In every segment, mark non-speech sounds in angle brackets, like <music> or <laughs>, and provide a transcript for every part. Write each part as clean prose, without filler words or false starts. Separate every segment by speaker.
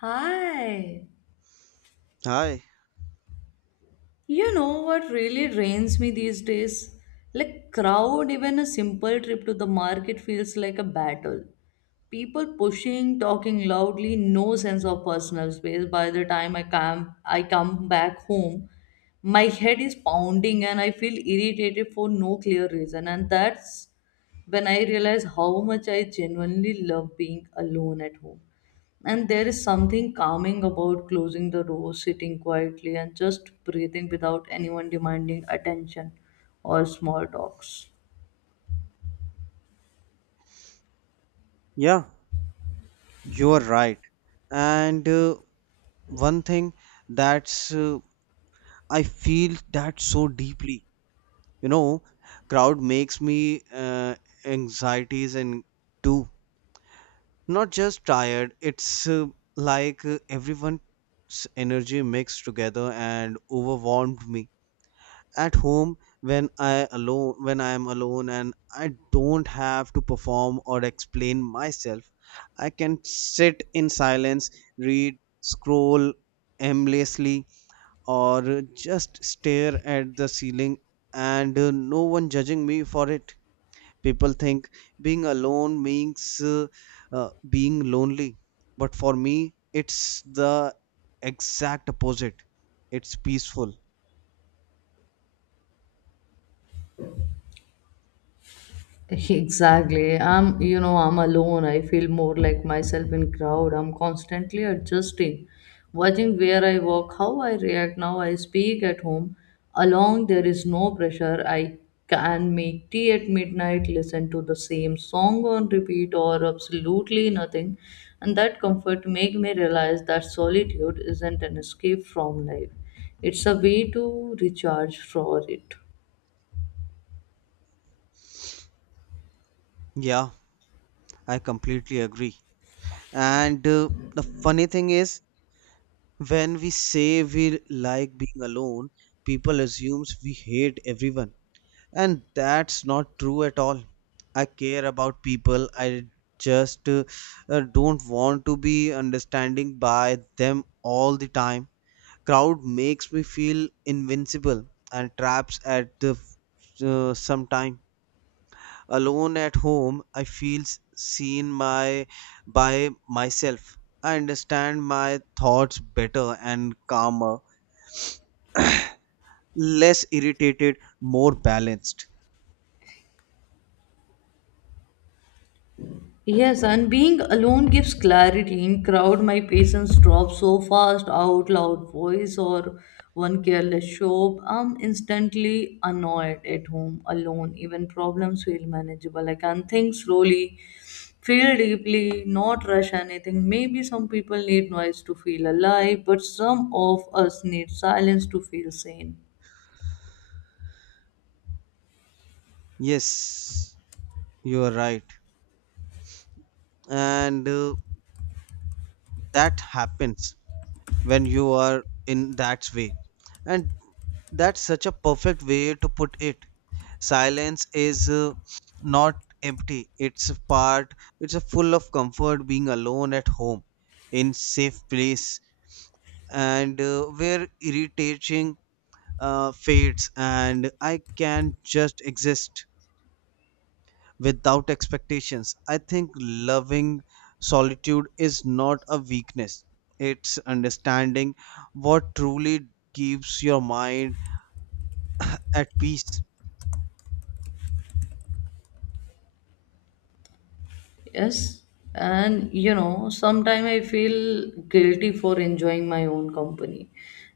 Speaker 1: Hi.
Speaker 2: Hi.
Speaker 1: You know what really drains me these days? Like crowd, even a simple trip to the market feels like a battle. People pushing, talking loudly, no sense of personal space. By the time I come back home, my head is pounding and I feel irritated for no clear reason. And that's when I realize how much I genuinely love being alone at home. And there is something calming about closing the door, sitting quietly, and just breathing without anyone demanding attention or small talks.
Speaker 2: Yeah, you are right. And one thing that's I feel that so deeply. You know, crowd makes me anxieties and too. Not just tired. It's like everyone's energy mixed together and overwhelmed me. At home when I am alone and I don't have to perform or explain myself. I can sit in silence, read, scroll aimlessly, or just stare at the ceiling, and no one judging me for it. People think being alone means uh, being lonely, but for me it's the exact opposite. It's peaceful.
Speaker 1: <laughs> Exactly. I'm alone. I feel more like myself in crowd. I'm constantly adjusting, watching where I walk, how I react. Now I speak at home. Along there is no pressure. I can make tea at midnight, listen to the same song on repeat, or absolutely nothing. And that comfort make me realize that solitude isn't an escape from life. It's a way to recharge for it.
Speaker 2: Yeah, I completely agree. And the funny thing is, when we say we like being alone, people assumes we hate everyone. And that's not true at all. I care about people. I just don't want to be understanding by them all the time. Crowd makes me feel invincible and traps at the some time. Alone at home I feel s- seen my by myself. I understand my thoughts better, and calmer, less irritated, more balanced.
Speaker 1: Yes, and being alone gives clarity. In crowd, my patience drops so fast. Out loud voice or one careless show, I'm instantly annoyed at home alone. Even problems feel manageable. I can think slowly, feel deeply, not rush anything. Maybe some people need noise to feel alive, but some of us need silence to feel sane.
Speaker 2: Yes, you are right. and that happens when you are in that way. And that's such a perfect way to put it. Silence is not empty. It's a full of comfort being alone at home in safe place. And where irritating fades and I can just exist without expectations. I think loving solitude is not a weakness. It's understanding what truly keeps your mind at peace.
Speaker 1: Yes, and you know, sometimes I feel guilty for enjoying my own company.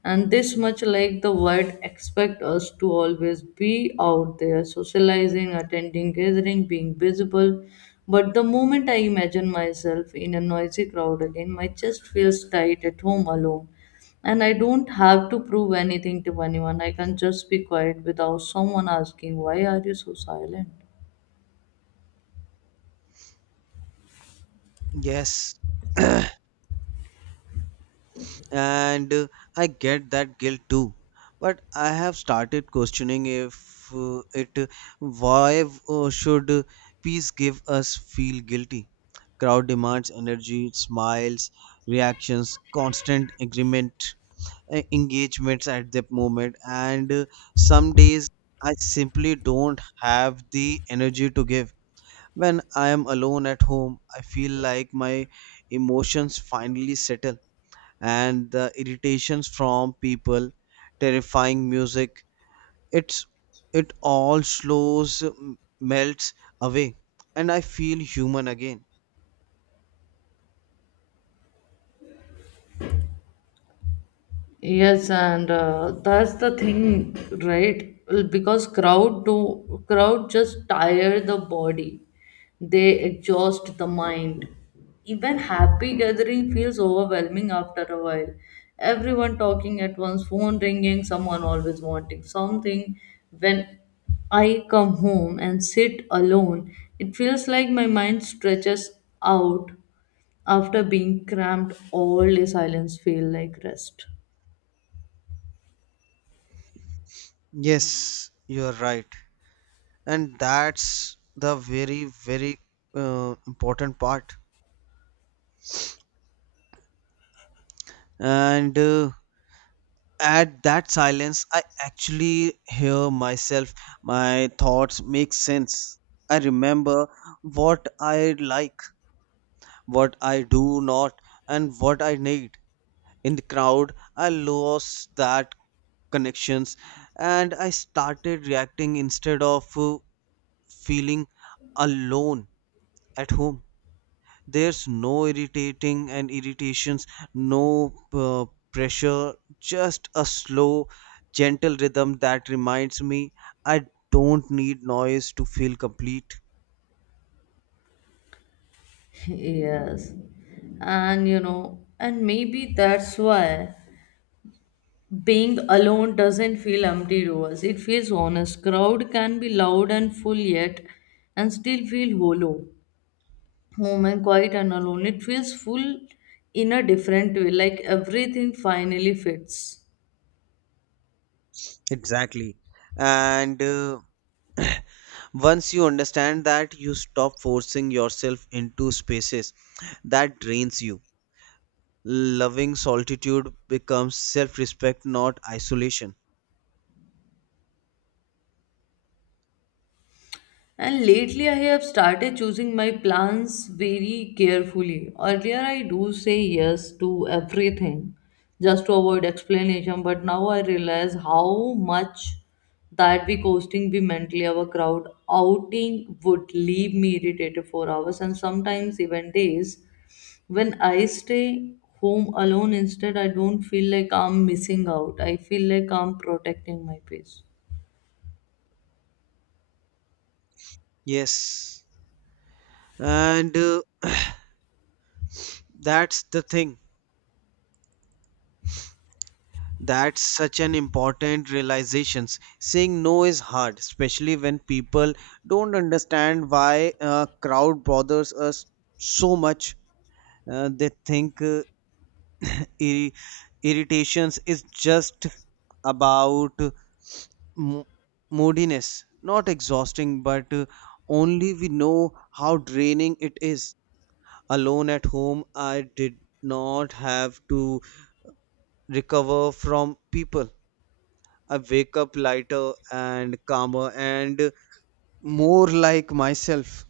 Speaker 1: And this much like the world expect us to always be out there socializing, attending gathering, being visible. But the moment I imagine myself in a noisy crowd again, my chest feels tight at home alone. And I don't have to prove anything to anyone. I can just be quiet without someone asking, why are you so silent?
Speaker 2: Yes. <clears throat> and I get that guilt too, but I have started questioning if it why should peace give us feel guilty. Crowd demands energy, smiles, reactions, constant agreement, engagements at that moment. And some days I simply don't have the energy to give. When I am alone at home, I feel like my emotions finally settle, and the irritations from people, terrifying music, It's it all slows, melts away, and I feel human again.
Speaker 1: Yes, and that's the thing, right? Because crowd just tire the body. They exhaust the mind. Even happy gathering feels overwhelming after a while. Everyone talking at once, phone ringing, someone always wanting something. When I come home and sit alone, it feels like my mind stretches out after being cramped all day silence feel like rest.
Speaker 2: Yes, you're right. And that's the very important part. And at that silence, I actually hear myself, my thoughts make sense. I remember what I like, what I do not, and what I need. In the crowd, I lost that connections and I started reacting instead of feeling. Alone at home, there's no irritating and irritations, no pressure, just a slow, gentle rhythm that reminds me I don't need noise to feel complete.
Speaker 1: Yes. And you know, and maybe that's why being alone doesn't feel empty to us. It feels honest. Crowd can be loud and full yet and still feel hollow. Home and quiet and alone. It feels full in a different way, like everything finally fits.
Speaker 2: Exactly. And once you understand that, you stop forcing yourself into spaces that drains you. Loving solitude becomes self-respect, not isolation.
Speaker 1: And lately, I have started choosing my plans very carefully. Earlier, I do say yes to everything just to avoid explanation, but now I realize how much that be costing me mentally. Our crowd outing would leave me irritated for hours and sometimes even days. When I stay home alone, instead, I don't feel like I'm missing out. I feel like I'm protecting my peace.
Speaker 2: Yes. and that's the thing. That's such an important realization. Saying no is hard, especially when people don't understand why a crowd bothers us so much. They think ir- irritations is just about mo- moodiness, not exhausting, but only we know how draining it is. Alone at home, I did not have to recover from people. I wake up lighter, and calmer, and more like myself.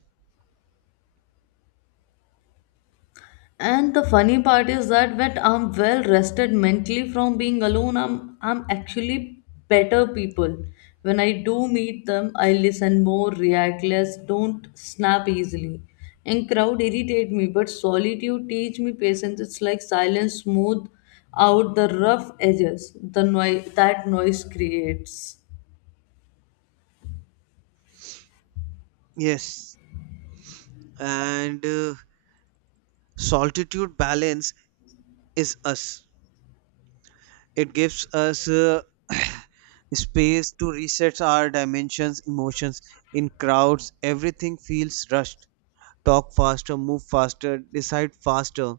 Speaker 1: And the funny part is that when I'm well rested mentally from being alone, I'm actually better people. When I do meet them, I listen more, react less, don't snap easily. And crowd irritate me, but solitude teach me patience. It's like silence smooth out the rough edges the noise that noise creates.
Speaker 2: Yes. and solitude balance is us. It gives us <clears throat> <sighs> space to reset our dimensions, emotions. In crowds, everything feels rushed. Talk faster, move faster, decide faster.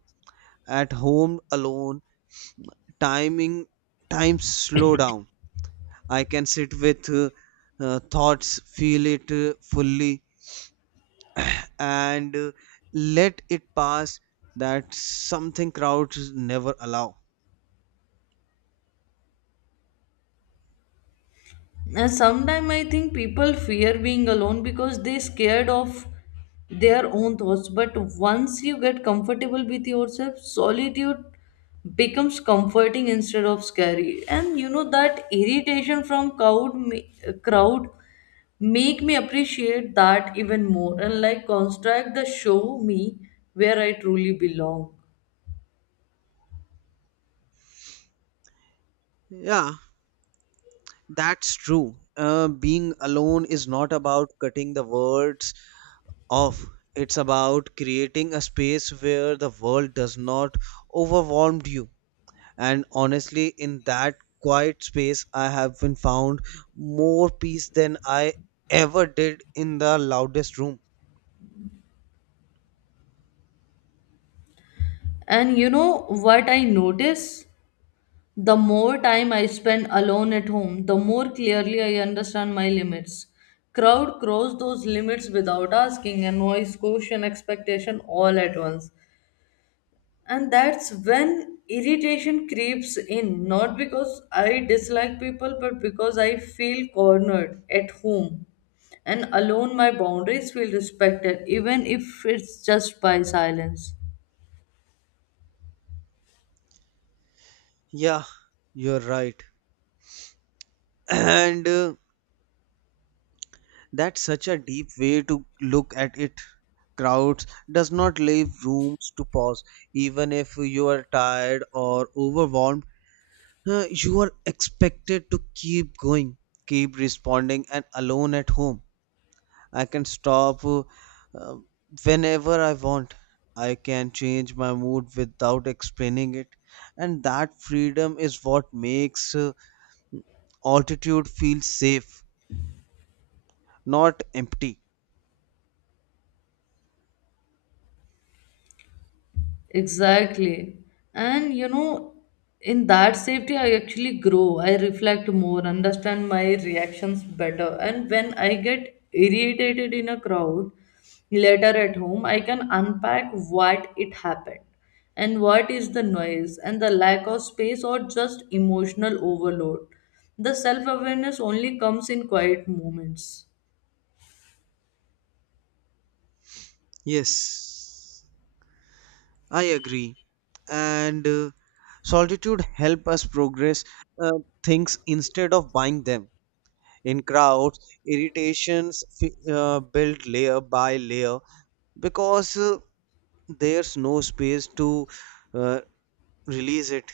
Speaker 2: At home alone, timing times slow down. I can sit with thoughts, feel it fully, and let it pass. That something crowds never allow.
Speaker 1: And sometimes I think people fear being alone because they scared of their own thoughts. But once you get comfortable with yourself, solitude becomes comforting instead of scary. And you know that irritation from crowd make me appreciate that even more. And like construct the show me where I truly belong.
Speaker 2: Yeah, that's true. Being alone is not about cutting the words off. It's about creating a space where the world does not overwhelm you. And honestly, in that quiet space, I have been found more peace than I ever did in the loudest room.
Speaker 1: And you know what I notice? The more time I spend alone at home, the more clearly I understand my limits. Crowd cross those limits without asking and noise, caution, expectation all at once. And that's when irritation creeps in, not because I dislike people, but because I feel cornered at home. And alone, my boundaries feel respected, even if it's just by silence.
Speaker 2: Yeah, you're right. <clears throat> And that's such a deep way to look at it. Crowds does not leave rooms to pause. Even if you are tired or overwhelmed, you are expected to keep going, keep responding. And alone at home, I can stop uh, whenever I want. I can change my mood without explaining it. And that freedom is what makes altitude feel safe, not empty.
Speaker 1: Exactly. And you know, in that safety, I actually grow. I reflect more, understand my reactions better. And when I get irritated in a crowd later at home, I can unpack what it happened and what is the noise and the lack of space or just emotional overload. The self awareness only comes in quiet moments.
Speaker 2: Yes, I agree. And solitude help us progress uh, things instead of buying them. In crowds, irritations build layer by layer because there's no space to uh, release it.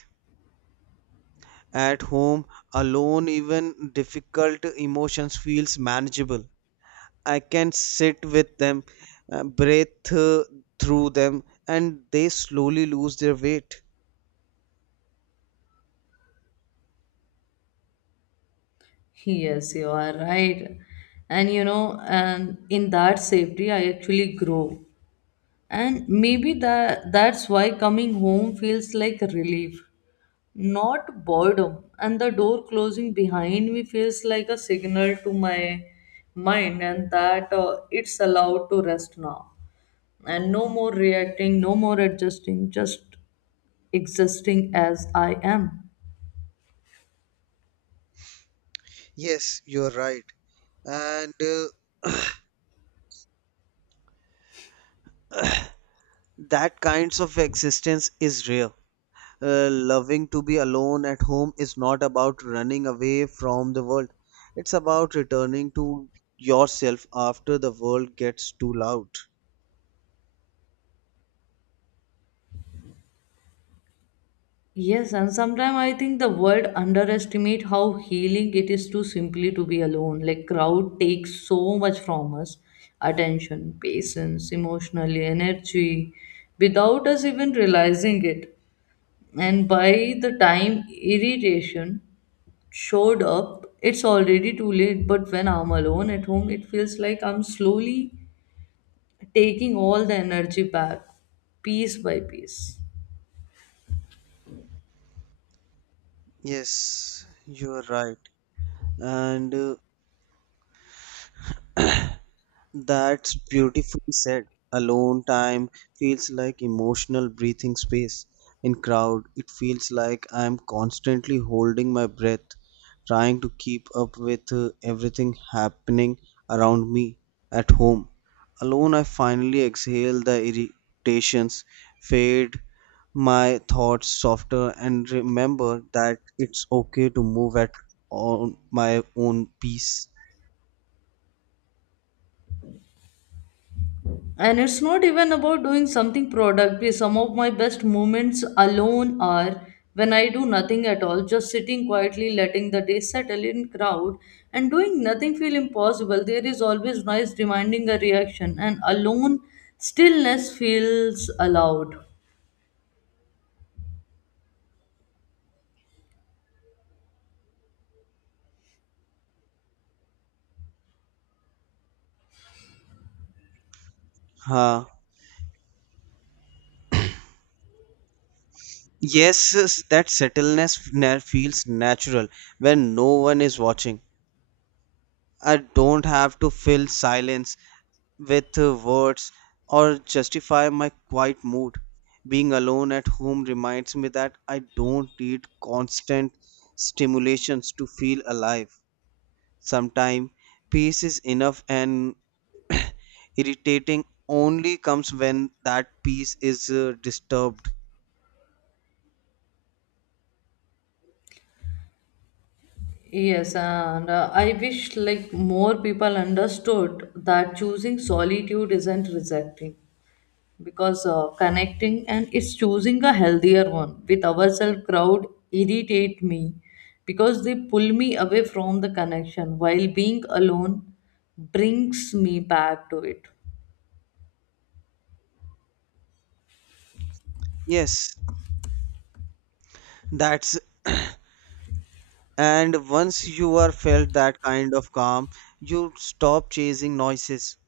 Speaker 2: At home alone, even difficult emotions feels manageable. I can sit with them, breathe through them, and they slowly lose their weight.
Speaker 1: Yes, you are right. And you know, and in that safety, I actually grow. And maybe that's why coming home feels like relief not boredom and the door closing behind me feels like a signal to my mind and that it's allowed to rest now and no more reacting no more adjusting just existing as I am.
Speaker 2: Yes, you're right. and that kinds of existence is real. Loving to be alone at home is not about running away from the world. It's about returning to yourself after the world gets too loud.
Speaker 1: Yes, and sometimes I think the world underestimate how healing it is to simply to be alone. Like crowd takes so much from us, attention, patience, emotional energy, without us even realizing it. And by the time irritation showed up, it's already too late. But when I'm alone at home, it feels like I'm slowly taking all the energy back, piece by piece.
Speaker 2: Yes, you are right. And that's beautifully said. Alone time feels like emotional breathing space. In crowd, it feels like I'm constantly holding my breath, trying to keep up with everything happening around me. At home alone, I finally exhale the irritations, fade my thoughts softer, and remember that it's okay to move at on my own pace.
Speaker 1: And it's not even about doing something productive some of my best moments alone are when I do nothing at all just sitting quietly letting the day settle in crowd and doing nothing feel impossible there is always noise demanding a reaction and alone stillness feels allowed.
Speaker 2: Ha. Yes, yes, that settleness feels natural when no one is watching. I don't have to fill silence with words or justify my quiet mood. Being alone at home reminds me that I don't need constant stimulations to feel alive. Sometimes peace is enough, and <clears throat> irritating only comes when that peace is disturbed.
Speaker 1: Yes, and I wish like more people understood that choosing solitude isn't rejecting. Because connecting and it's choosing a healthier one with ourselves crowd irritate me because they pull me away from the connection while being alone brings me back to it.
Speaker 2: Yes, that's. And once you are felt that kind of calm, you stop chasing noises.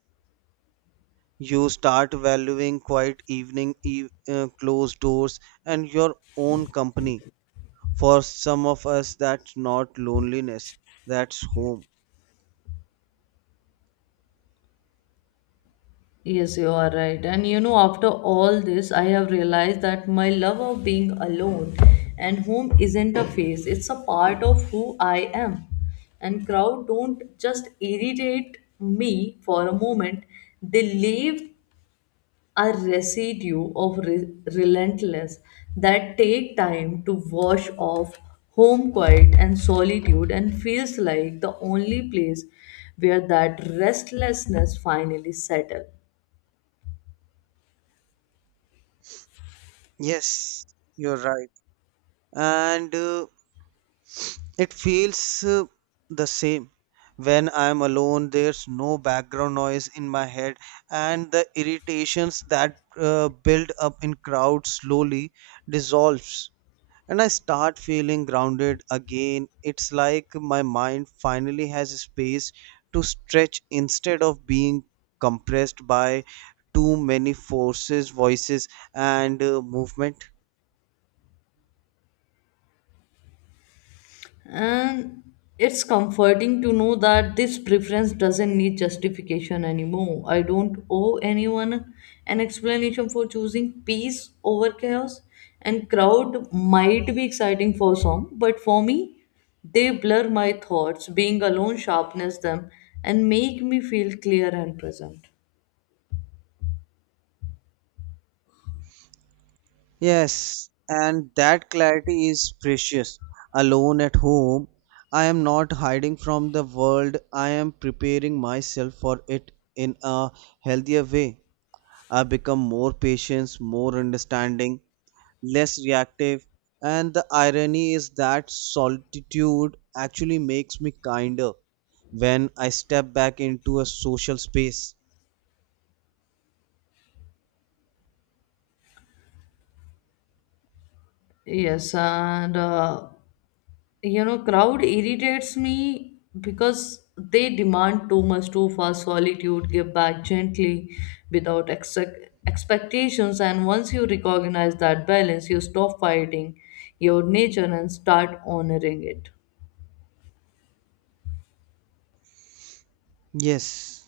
Speaker 2: You start valuing quiet closed doors, and your own company. For some of us, that's not loneliness, that's home.
Speaker 1: Yes, you are right. And you know, after all this I have realized that my love of being alone and home isn't a phase, it's a part of who I am. And crowd don't just irritate me for a moment, they leave are residue of relentless that take time to wash off. Home quiet and solitude and feels like the only place where that restlessness finally settles.
Speaker 2: Yes, you're right. And it feels the same. When I am alone, there's no background noise in my head, and the irritations that build up in crowds slowly dissolves, and I start feeling grounded again. It's like my mind finally has space to stretch instead of being compressed by too many forces, voices, and movement.
Speaker 1: And it's comforting to know that this preference doesn't need justification anymore. I don't owe anyone an explanation for choosing peace over chaos. And crowd might be exciting for some, but for me, they blur my thoughts. Being alone sharpens them and make me feel clear and present.
Speaker 2: Yes, and that clarity is precious. Alone at home, I am not hiding from the world, I am preparing myself for it in a healthier way. I become more patient, more understanding, less reactive, and the irony is that solitude actually makes me kinder when I step back into a social space.
Speaker 1: Yes, and you know crowd irritates me because they demand too much too fast solitude give back gently without expectations and once you recognize that balance you stop fighting your nature and start honoring it.
Speaker 2: Yes.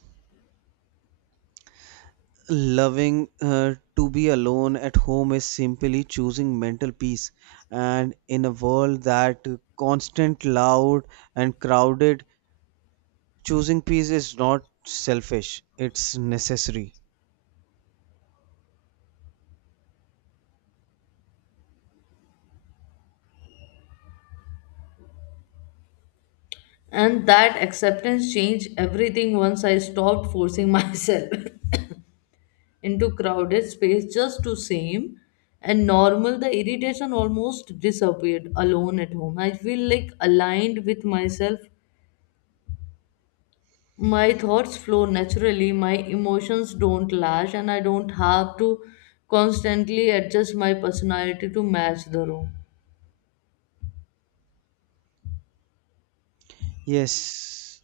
Speaker 2: Loving to be alone at home is simply choosing mental peace. And in a world that constant, loud, and crowded, choosing peace is not selfish, it's necessary.
Speaker 1: And that acceptance changed everything once I stopped forcing <laughs> myself into crowded space just to seem and normal the irritation almost disappeared alone at home I feel like aligned with myself, my thoughts flow naturally, my emotions don't lash, and I don't have to constantly adjust my personality to match the room.
Speaker 2: Yes.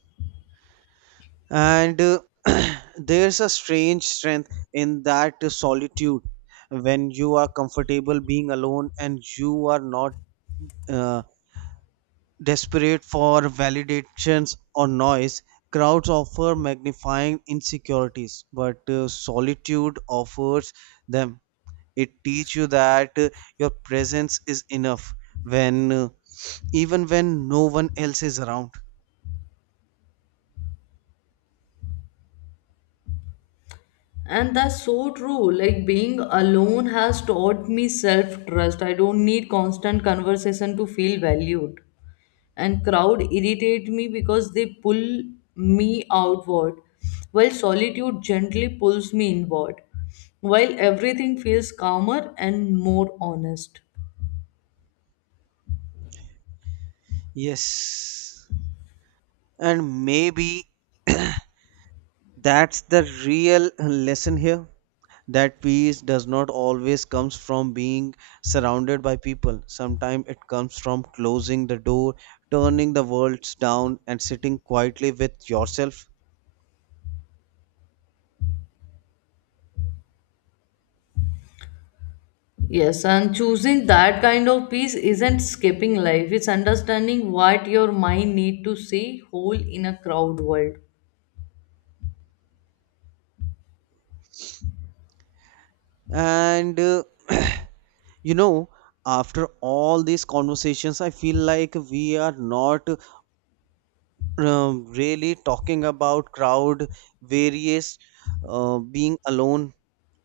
Speaker 2: And <clears throat> there's a strange strength in that solitude when you are comfortable being alone and you are not. Uh, Desperate for validations or noise, crowds offer magnifying insecurities, but solitude offers them. It teaches you that your presence is enough when even when no one else is around.
Speaker 1: And that's so true, like being alone has taught me self trust, I don't need constant conversation to feel valued and crowd irritate me because they pull me outward while solitude gently pulls me inward while everything feels calmer and more honest.
Speaker 2: Yes. And maybe that's the real lesson here, that peace does not always comes from being surrounded by people. Sometimes it comes from closing the door, turning the worlds down, and sitting quietly with yourself.
Speaker 1: Yes, and choosing that kind of peace isn't skipping life. It's understanding what your mind need to see whole in a crowd world.
Speaker 2: And <clears throat> you know, after all these conversations, I feel like we are not really talking about crowd various being alone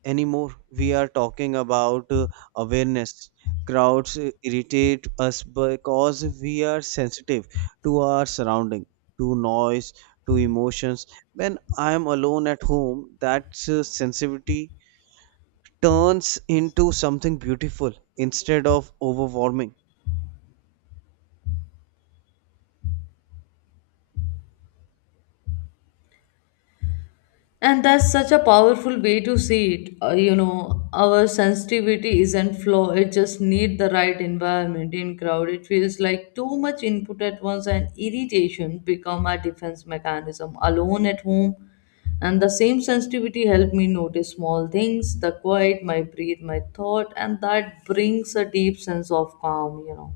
Speaker 2: anymore. We are talking about awareness. Crowds irritate us because we are sensitive to our surrounding, to noise, to emotions. When I am alone at home, that sensitivity turns into something beautiful instead of overwhelming.
Speaker 1: And that's such a powerful way to see it. You know, our sensitivity isn't flaw, it just need the right environment in crowd. It feels like too much input at once and irritation become a defense mechanism alone at home. And the same sensitivity helped me notice small things, the quiet, my breath, my thought, and that brings a deep sense of calm, you know.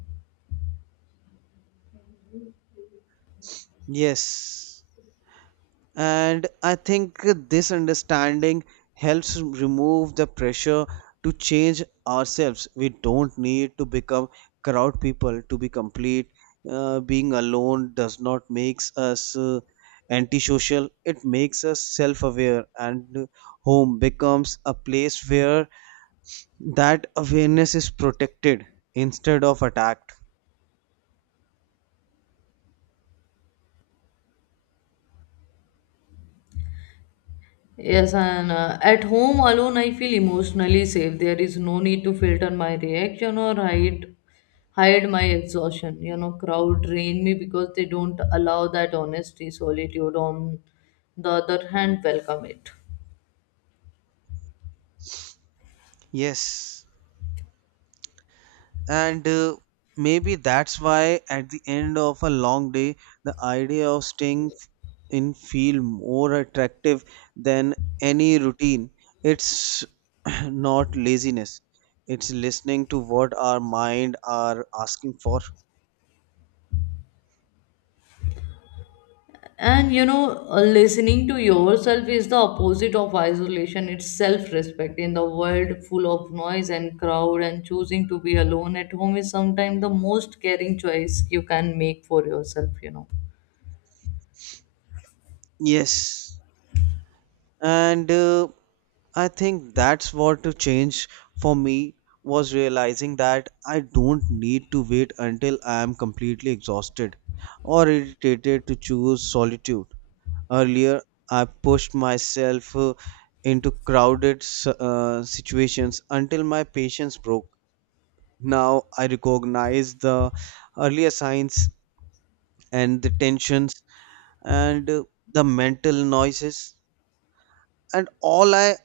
Speaker 2: Yes. And I think this understanding helps remove the pressure to change ourselves. We don't need to become crowd people to be complete. Being alone does not makes us antisocial. It makes us self-aware, and home becomes a place where that awareness is protected instead of attacked.
Speaker 1: Yes, and at home alone, I feel emotionally safe. There is no need to filter my reaction or hide my exhaustion. You know, crowd drain me because they don't allow that honesty. Solitude, on the other hand, welcome it.
Speaker 2: Yes, and maybe that's why at the end of a long day the idea of staying in feel more attractive than any routine. It's <clears throat> not laziness, it's listening to what our mind are asking for.
Speaker 1: And you know, listening to yourself is the opposite of isolation. It's self-respect in the world full of noise and crowd. And choosing to be alone at home is sometimes the most caring choice you can make for yourself, you know.
Speaker 2: Yes. and I think that's what to change for me was realizing that I don't need to wait until I am completely exhausted or irritated to choose solitude. Earlier, I pushed myself into crowded situations until my patience broke. Now I recognize the earlier signs, and the tensions, and the mental noises, and all I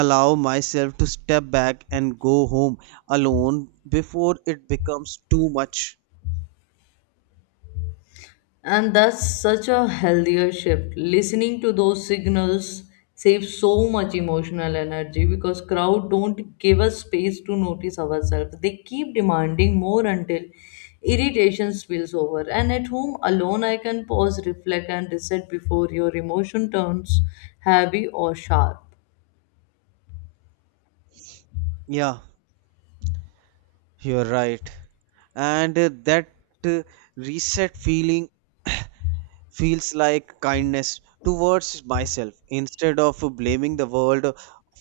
Speaker 2: allow myself to step back and go home alone before it becomes too much.
Speaker 1: And that's such a healthier shift. Listening to those signals saves so much emotional energy because crowd don't give us space to notice ourselves. They keep demanding more until irritation spills over. And at home alone I can pause, reflect and reset before your emotion turns heavy or sharp.
Speaker 2: Yeah, you're right. And that uh, reset feeling feels like kindness towards myself instead of blaming the world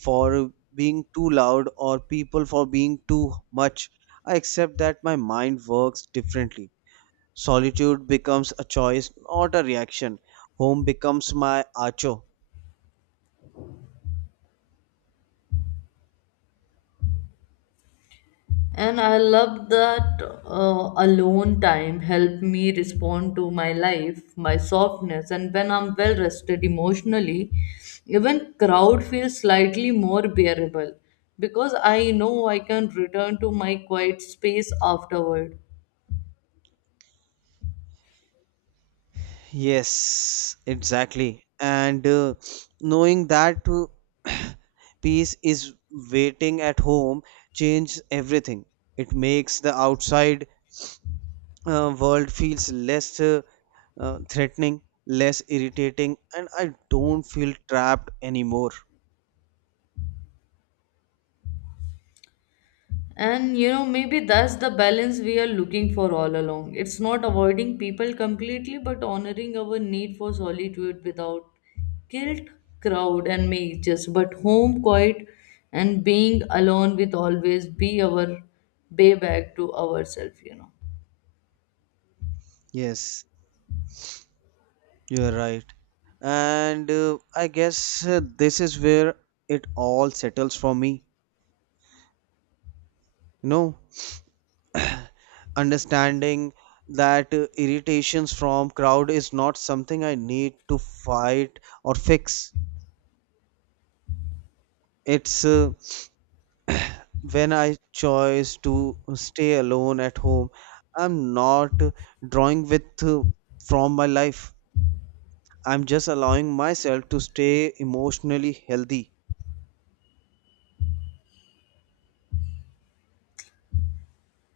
Speaker 2: for being too loud or people for being too much. I accept that my mind works differently. Solitude becomes a choice, not a reaction. Home becomes my acho.
Speaker 1: And I love that alone time help me respond to my life, my softness, and when I'm well rested emotionally, even crowd feels slightly more bearable because I know I can return to my quiet space afterward.
Speaker 2: Yes, exactly. And knowing that <clears throat> peace is waiting at home changes everything. It makes the outside world feels less threatening, less irritating, and I don't feel trapped anymore.
Speaker 1: And you know, maybe that's the balance we are looking for all along. It's not avoiding people completely, but honoring our need for solitude without guilt, crowd, and mages. But home, quiet, and being alone with always be our way back to ourselves, you know.
Speaker 2: Yes, you're right. And this is where it all settles for me. You know, <clears throat> understanding that irritations from crowd is not something I need to fight or fix. It's when I choose to stay alone at home, I'm not drawing with from my life, I'm just allowing myself to stay emotionally healthy.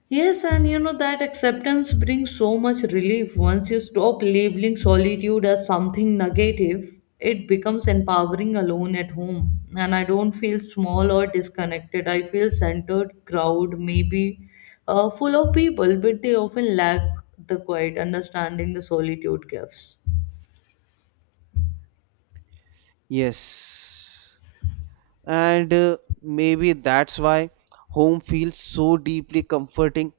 Speaker 1: Yes, and you know that acceptance brings so much relief once you stop labeling solitude as something negative. It becomes empowering alone at home, and I don't feel small or disconnected. I feel centered, crowd, maybe full of people, but they often lack the quiet understanding the solitude gives.
Speaker 2: Yes. and maybe that's why home feels so deeply comforting.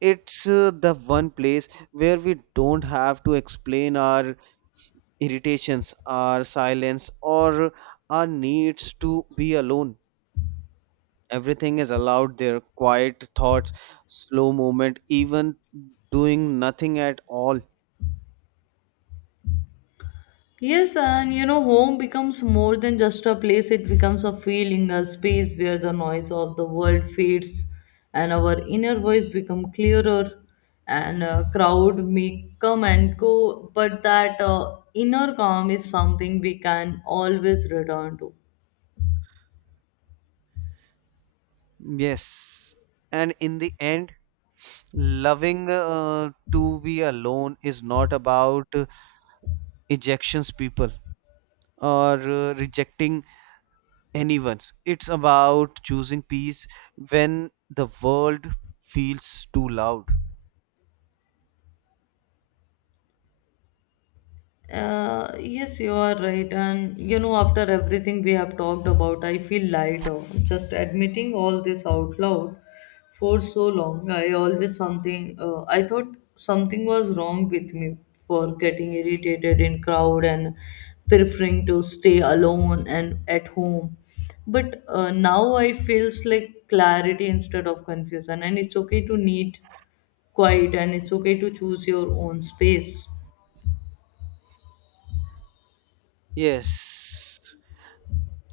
Speaker 2: It's the one place where we don't have to explain our irritations, our silence, or our needs to be alone. Everything is allowed there: quiet thoughts, slow movement, even doing nothing at all.
Speaker 1: Yes, and you know, home becomes more than just a place, it becomes a feeling, a space where the noise of the world fades and our inner voice become clearer and a crowd may come and go but that inner calm is something we can always return to.
Speaker 2: Yes. And in the end, loving to be alone is not about ejections, people, or rejecting anyone's. It's about choosing peace when the world feels too loud.
Speaker 1: Yes, you are right. And you know, after everything we have talked about, I feel lighter. Just admitting all this out loud for so long, I always something. I thought something was wrong with me for getting irritated in crowd and preferring to stay alone and at home. But now I feels like clarity instead of confusion, and it's okay to need quiet, and it's okay to choose your own space.
Speaker 2: Yes,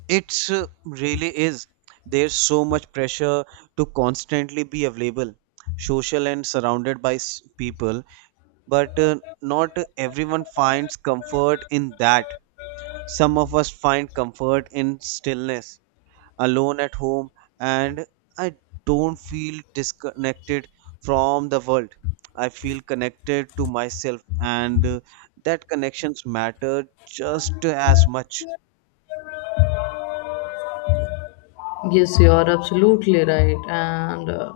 Speaker 2: it's really is. There's so much pressure to constantly be available, social, and surrounded by people, but not everyone finds comfort in that. Some of us find comfort in stillness, alone at home, and I don't feel disconnected from the world. I feel connected to myself, and that connections matter just as much.
Speaker 1: Yes, you are absolutely right. And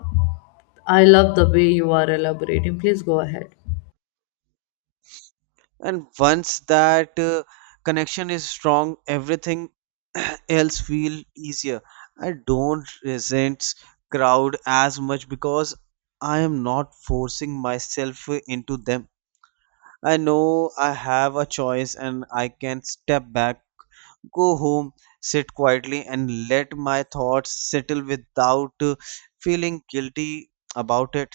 Speaker 1: I love the way you are elaborating. Please go ahead.
Speaker 2: And once that connection is strong, everything <clears throat> else feel easier. I don't resent crowd as much because I am not forcing myself into them. I know I have a choice and I can step back, go home, sit quietly, and let my thoughts settle without feeling guilty about it.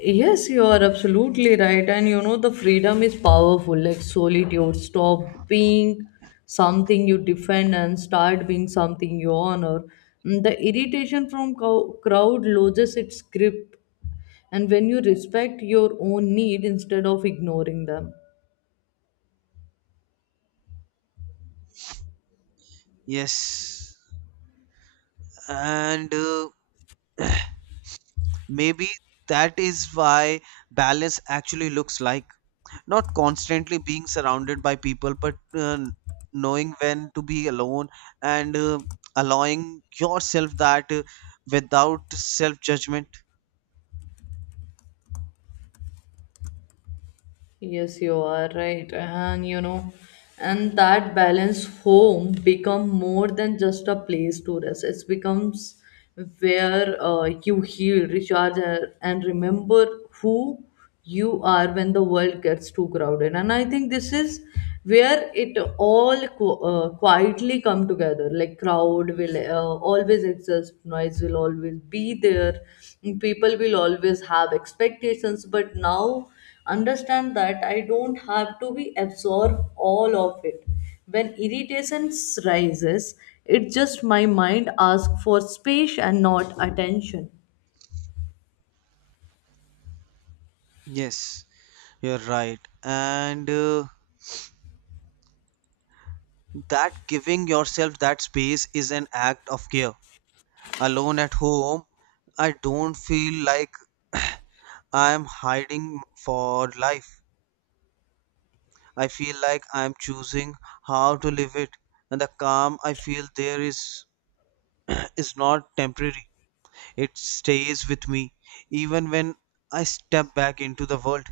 Speaker 1: Yes, you are absolutely right. And you know, the freedom is powerful. Like solitude, stop being something you defend and start being something you honor. Mm, the irritation from crowd loses its grip. And when you respect your own need instead of ignoring them.
Speaker 2: Yes, and maybe that is why balance actually looks like not constantly being surrounded by people, but knowing when to be alone and allowing yourself that without self judgment.
Speaker 1: Yes, you are right. And you know, and that balance home become more than just a place to rest. It becomes where you heal, recharge, and remember who you are when the world gets too crowded. And I think this is where it all quietly come together. Like crowd will always exist, noise will always be there, people will always have expectations, but now understand that I don't have to be absorb all of it. When irritation rises, it's just my mind asks for space and not attention.
Speaker 2: Yes, you're right. And that giving yourself that space is an act of care. Alone at home, I don't feel like I am hiding for life. I feel like I am choosing how to live it. And the calm I feel there is <clears throat> is not temporary. It stays with me even when I step back into the world.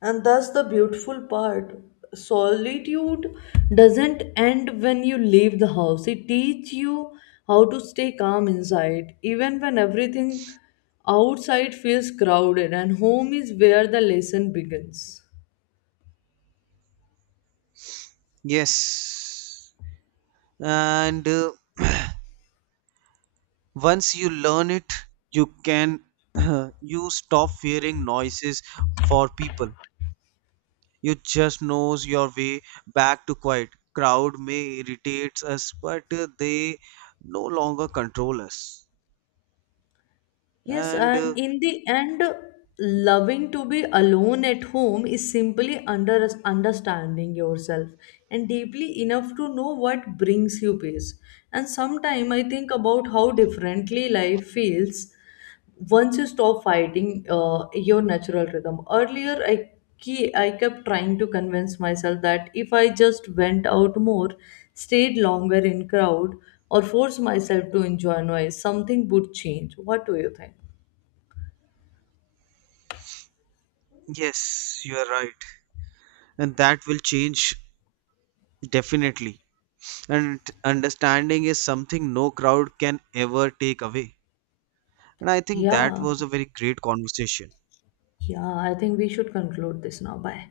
Speaker 1: And that's the beautiful part. Solitude doesn't end when you leave the house. It teaches you how to stay calm inside, even when everything outside feels crowded, and home is where the lesson begins.
Speaker 2: Yes. And once you learn it, you can <clears throat> you stop fearing noises for people. You just knows your way back to quiet. Crowd may irritates us, but they no longer control us.
Speaker 1: Yes,
Speaker 2: And
Speaker 1: and in the end, loving to be alone at home is simply under understanding yourself and deeply enough to know what brings you peace. And sometimes I think about how differently life feels once you stop fighting your natural rhythm earlier I kept trying to convince myself that if I just went out more, stayed longer in crowd, or forced myself to enjoy noise something would change. What do you think?
Speaker 2: yes, you are right, and that will change definitely. And understanding is something no crowd can ever take away. And I think that
Speaker 1: Yeah,
Speaker 2: was a very great conversation.
Speaker 1: yeah, I think we should conclude this now. Bye.